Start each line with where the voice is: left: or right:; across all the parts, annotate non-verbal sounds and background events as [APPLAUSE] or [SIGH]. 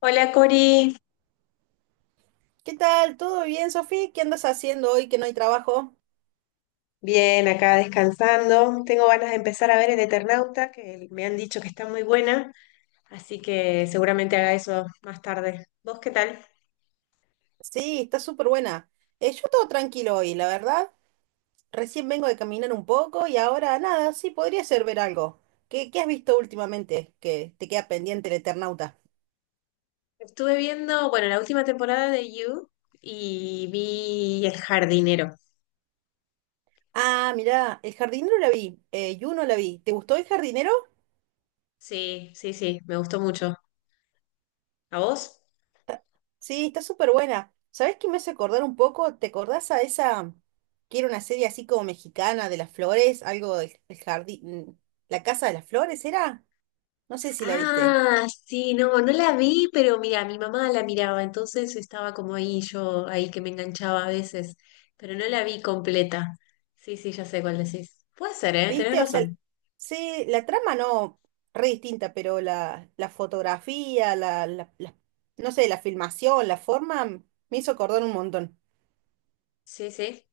left: Hola Cori,
right: ¿Qué tal? ¿Todo bien, Sofía? ¿Qué andas haciendo hoy que no hay trabajo?
left: bien acá descansando. Tengo ganas de empezar a ver El Eternauta, que me han dicho que está muy buena, así que seguramente haga eso más tarde. ¿Vos qué tal?
right: Sí, está súper buena. Yo todo tranquilo hoy, la verdad. Recién vengo de caminar un poco y ahora nada, sí, podría ser ver algo. ¿Qué has visto últimamente que te queda pendiente el Eternauta?
left: Estuve viendo, bueno, la última temporada de You y vi El Jardinero.
right: Ah, mirá, El Jardinero la vi, Juno la vi. ¿Te gustó El Jardinero?
left: Sí, sí, sí, me gustó mucho. ¿A vos?
right: Sí, está súper buena. ¿Sabés qué me hace acordar un poco? ¿Te acordás a esa que era una serie así como mexicana de las flores? Algo del jardín. ¿La Casa de las Flores era? No sé si la viste.
left: Ah, sí, no, no la vi, pero mira, mi mamá la miraba, entonces estaba como ahí, yo ahí que me enganchaba a veces, pero no la vi completa. Sí, sí, ya sé cuál decís. Puede ser, ¿eh? Tenés
right: ¿Viste? O sea,
left: razón.
right: sí, la trama no, re distinta, pero la, la fotografía, no sé, la filmación, la forma, me hizo acordar un montón.
left: Sí, sí.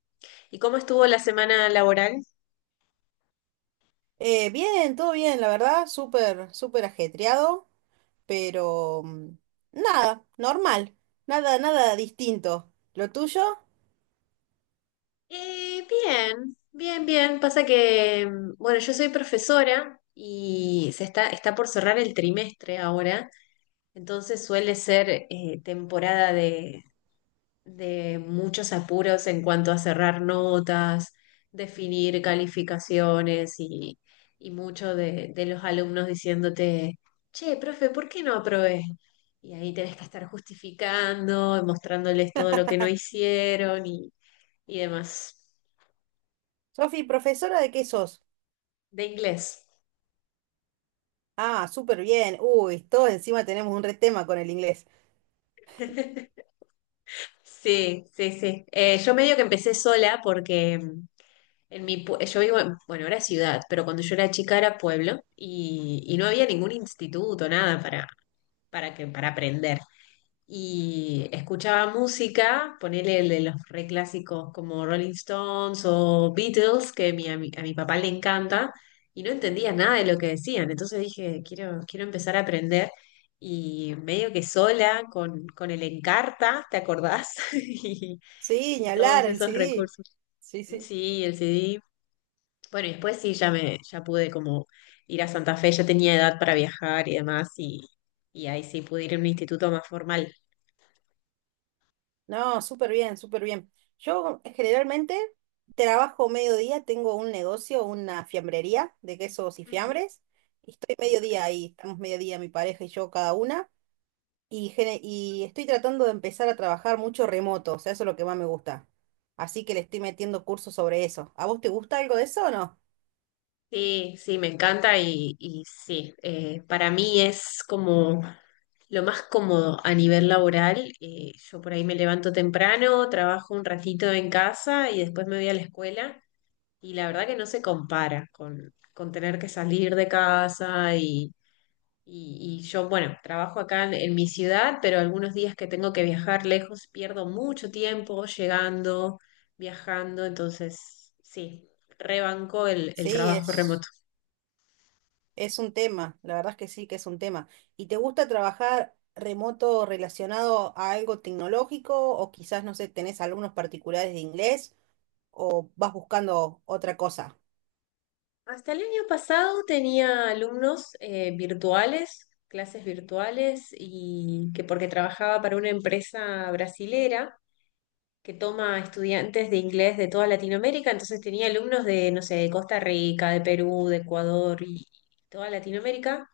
left: ¿Y cómo estuvo la semana laboral?
right: Bien, todo bien, la verdad, súper, súper ajetreado, pero nada, normal, nada, nada distinto. ¿Lo tuyo?
left: Bien, bien, bien. Pasa que, bueno, yo soy profesora y está por cerrar el trimestre ahora, entonces suele ser temporada de muchos apuros en cuanto a cerrar notas, definir calificaciones y mucho de los alumnos diciéndote, che, profe, ¿por qué no aprobé? Y ahí tenés que estar justificando, y mostrándoles todo lo que no hicieron y demás.
right: Sofi, ¿profesora de qué sos?
left: De inglés.
right: Ah, súper bien. Uy, todos encima tenemos un re tema con el inglés.
left: [LAUGHS] Sí, sí, sí. Yo medio que empecé sola porque yo vivo en, bueno, era ciudad, pero cuando yo era chica era pueblo y no había ningún instituto, nada para aprender. Y escuchaba música, ponele el de los reclásicos como Rolling Stones o Beatles, que mi- a mi, a mi papá le encanta, y no entendía nada de lo que decían. Entonces dije, quiero empezar a aprender y medio que sola con el Encarta, ¿te acordás? [LAUGHS] Y,
right: Sí, ni
left: y todos
right: hablar, el
left: esos
right: CD.
left: recursos.
right: Sí, sí.
left: Sí, el CD. Bueno, y después sí, ya pude como ir a Santa Fe, ya tenía edad para viajar y demás, y ahí sí pude ir a un instituto más formal.
right: No, súper bien, súper bien. Yo generalmente trabajo mediodía, tengo un negocio, una fiambrería de quesos y fiambres, y estoy
left: Ujú.
right: mediodía ahí, estamos mediodía mi pareja y yo cada una, y estoy tratando de empezar a trabajar mucho remoto, o sea, eso es lo que más me gusta. Así que le estoy metiendo cursos sobre eso. ¿A vos te gusta algo de eso o no?
left: Sí, sí, me encanta y sí, para mí es como lo más cómodo a nivel laboral. Yo por ahí me levanto temprano, trabajo un ratito en casa y después me voy a la escuela y la verdad que no se compara con tener que salir de casa y yo, bueno, trabajo acá en mi ciudad, pero algunos días que tengo que viajar lejos pierdo mucho tiempo llegando, viajando, entonces sí, rebanco el
right: Sí,
left: trabajo
right: es...
left: remoto.
right: Es un tema, la verdad es que sí, que es un tema. ¿Y te gusta trabajar remoto relacionado a algo tecnológico o quizás, no sé, tenés alumnos particulares de inglés o vas buscando otra cosa?
left: Hasta el año pasado tenía alumnos virtuales, clases virtuales, y que porque trabajaba para una empresa brasilera que toma estudiantes de inglés de toda Latinoamérica, entonces tenía alumnos de, no sé, de Costa Rica, de Perú, de Ecuador y toda Latinoamérica.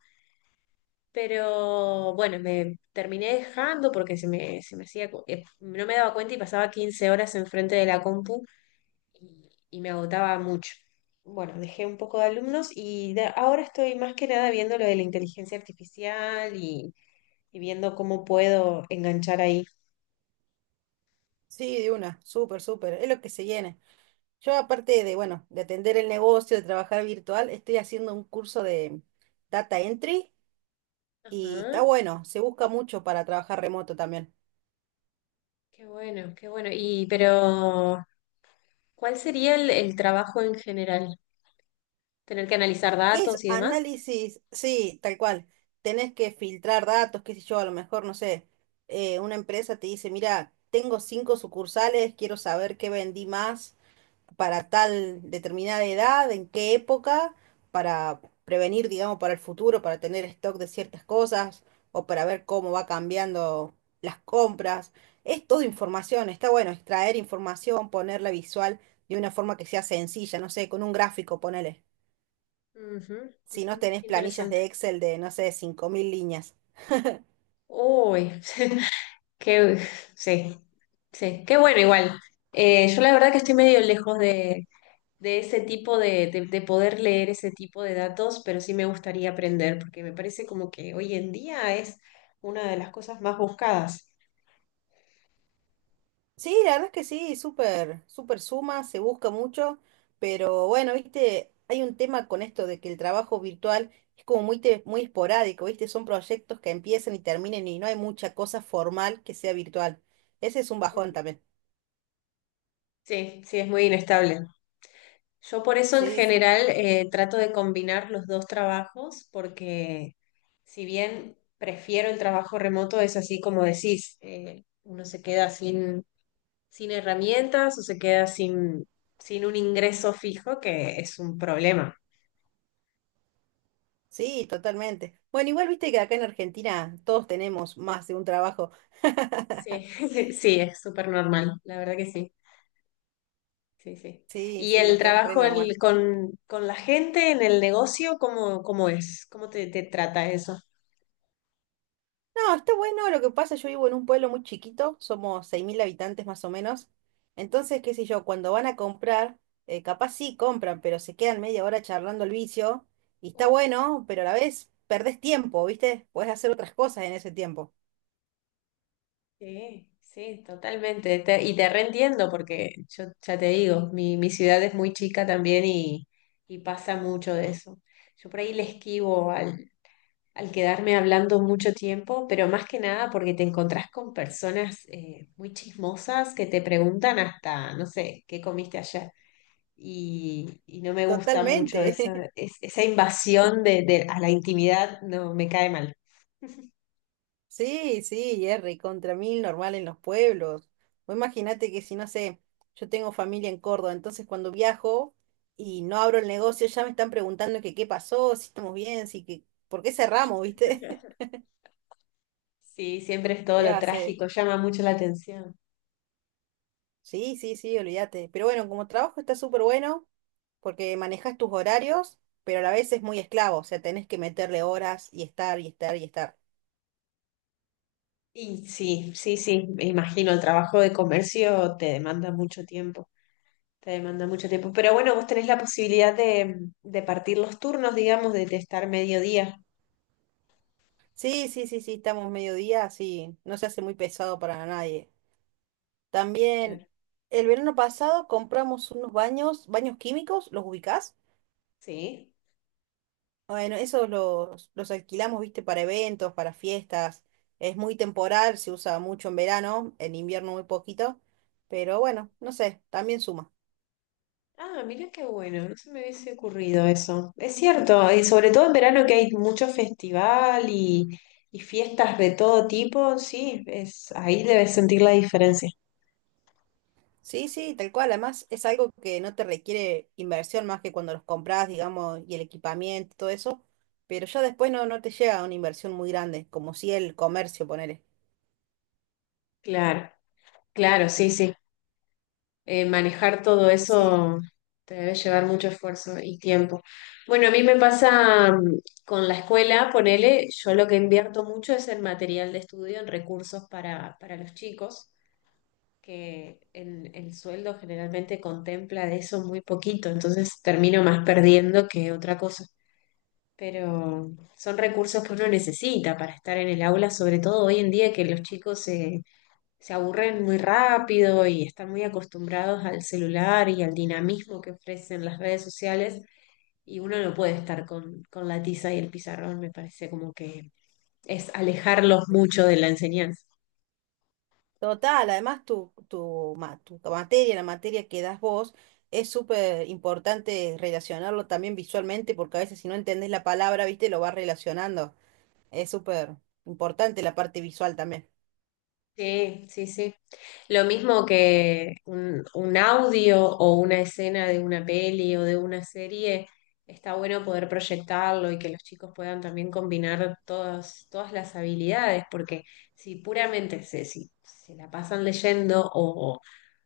left: Pero bueno, me terminé dejando porque se me hacía, no me daba cuenta y pasaba 15 horas enfrente de la compu y me agotaba mucho. Bueno, dejé un poco de alumnos ahora estoy más que nada viendo lo de la inteligencia artificial y viendo cómo puedo enganchar ahí.
right: Sí, de una, súper, súper, es lo que se llene. Yo aparte de, bueno, de atender el negocio, de trabajar virtual, estoy haciendo un curso de data entry y está
left: Ajá,
right: bueno, se busca mucho para trabajar remoto también.
left: qué bueno, qué bueno. Y pero, ¿cuál sería el trabajo en general? ¿Tener que analizar datos
right: Es
left: y demás?
right: análisis, sí, tal cual. Tenés que filtrar datos, qué sé yo, a lo mejor, no sé, una empresa te dice, mira, tengo cinco sucursales, quiero saber qué vendí más para tal determinada edad, en qué época, para prevenir, digamos, para el futuro, para tener stock de ciertas cosas o para ver cómo va cambiando las compras. Es todo información, está bueno extraer información, ponerla visual de una forma que sea sencilla, no sé, con un gráfico, ponele
left: Ujú,
right: si
left: ujú,
right: no tenés planillas
left: interesante.
right: de Excel de, no sé, 5.000 líneas.
left: Uy, [LAUGHS] qué, sí, sí, qué bueno igual. Yo la verdad que estoy medio lejos de ese tipo de poder leer ese tipo de datos, pero sí me gustaría aprender, porque me parece como que hoy en día es una de las cosas más buscadas.
right: Sí, la verdad es que sí, súper, súper suma, se busca mucho, pero bueno, viste, hay un tema con esto de que el trabajo virtual es como muy esporádico, viste, son proyectos que empiezan y terminan y no hay mucha cosa formal que sea virtual. Ese es un bajón
left: Ujú.
right: también.
left: Sí, sí, es muy inestable. Yo por eso en
right: Sí, sí,
left: general trato de combinar los dos trabajos, porque si bien prefiero el trabajo remoto, es así como decís, uno se queda sin herramientas o se queda sin un ingreso fijo, que es un problema.
right: sí, totalmente. Bueno, igual viste que acá en Argentina todos tenemos más de un trabajo.
left: Sí,
right: [LAUGHS]
left: [LAUGHS] sí, es súper normal, la verdad que sí, sí, sí.
right: Sí,
left: ¿Y
right: sí,
left: el
right: está re
left: trabajo
right: normal.
left: con la gente en el negocio, cómo es? ¿Cómo te trata eso?
right: No, está bueno. Lo que pasa, yo vivo en un pueblo muy chiquito, somos 6.000 habitantes más o menos. Entonces, qué sé yo, cuando van a comprar, capaz sí compran, pero se quedan media hora charlando el vicio. Y está
left: Uh,
right: bueno, pero a la vez perdés tiempo, ¿viste? Podés hacer otras cosas en ese tiempo.
left: Sí, sí, totalmente. Y te reentiendo porque yo ya te digo, mi ciudad es muy chica también y pasa mucho de eso. Yo por ahí le esquivo al quedarme hablando mucho tiempo, pero más que nada porque te encontrás con personas muy chismosas que te preguntan hasta, no sé, ¿qué comiste ayer? Y no me gusta mucho
right: Totalmente.
left: esa,
right: [LAUGHS]
left: es- esa invasión a la intimidad, no me cae mal.
right: Sí, sí, Jerry, contra mil normal en los pueblos. O imagínate que si no sé, yo tengo familia en Córdoba, entonces cuando viajo y no abro el negocio, ya me están preguntando que qué pasó, si estamos bien, si que, ¿por qué cerramos, viste?
left: [LAUGHS]
right: [LAUGHS]
left: Sí, siempre es todo
right: ¿Qué va
left: lo
right: a hacer?
left: trágico, llama mucho la atención.
right: Sí, sí, sí, olvídate. Pero bueno, como trabajo está súper bueno, porque manejas tus horarios, pero a la vez es muy esclavo, o sea, tenés que meterle horas y estar y estar y estar.
left: Y sí, sí, sí, me imagino, el trabajo de comercio te demanda mucho tiempo, te demanda mucho tiempo. Pero bueno, vos tenés la posibilidad de partir los turnos, digamos, de estar mediodía.
right: Sí, sí, sí, sí, estamos mediodía, sí, no se hace muy pesado para nadie.
left: Claro.
right: También el verano pasado compramos unos baños, baños químicos, ¿los ubicás?
left: Sí.
right: Bueno, esos los alquilamos, viste, para eventos, para fiestas. Es muy temporal, se usa mucho en verano, en invierno muy poquito, pero bueno, no sé, también suma.
left: Ah, mira qué bueno, no se me hubiese ocurrido eso. Es cierto, y sobre todo en verano que hay mucho festival y fiestas de todo tipo, sí, es, ahí debes sentir la diferencia.
right: Sí, sí, tal cual. Además, es algo que no te requiere inversión más que cuando los compras, digamos, y el equipamiento, todo eso. Pero ya después no, no te llega una inversión muy grande, como si el comercio, ponele.
left: Claro, claro, sí, sí. Manejar todo
right: Sí,
left: eso te debe llevar mucho esfuerzo y tiempo. Bueno, a mí me pasa con la escuela, ponele, yo lo que invierto mucho es en material de estudio, en recursos para los chicos, que el sueldo generalmente contempla de eso muy poquito, entonces termino más perdiendo que otra cosa. Pero son recursos que uno necesita para estar en el aula, sobre todo hoy en día que los chicos se aburren muy rápido y están muy acostumbrados al celular y al dinamismo que ofrecen las redes sociales y uno no puede estar con la tiza y el pizarrón, me parece como que es alejarlos mucho de la enseñanza.
right: total, además tu materia, la materia que das vos, es súper importante relacionarlo también visualmente, porque a veces si no entendés la palabra, viste, lo vas relacionando. Es súper importante la parte visual también.
left: Sí, sí, sí. Lo mismo que un audio o una escena de una peli o de una serie, está bueno poder proyectarlo y que los chicos puedan también combinar todas, todas las habilidades, porque si puramente se, si, se la pasan leyendo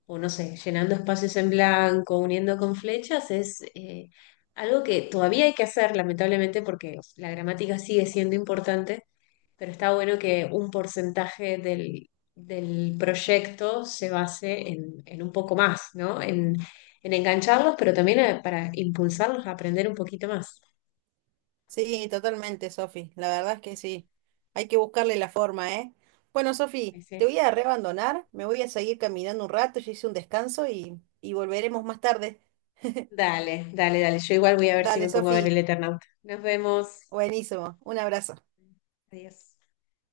left: o no sé, llenando espacios en blanco, uniendo con flechas, es algo que todavía hay que hacer, lamentablemente, porque la gramática sigue siendo importante pero está bueno que un porcentaje del proyecto se base en un poco más, ¿no? En engancharlos, pero también para impulsarlos a aprender un poquito más.
right: Sí, totalmente, Sofi. La verdad es que sí. Hay que buscarle la forma, ¿eh? Bueno,
left: Ahí
right: Sofi,
left: sí.
right: te voy a reabandonar, me voy a seguir caminando un rato, yo hice un descanso y volveremos más tarde.
left: Dale, dale, dale. Yo igual voy a ver si me
right: Dale,
left: pongo a ver el
right: Sofi,
left: Eternauta. Nos vemos.
right: buenísimo. Un abrazo.
left: Adiós.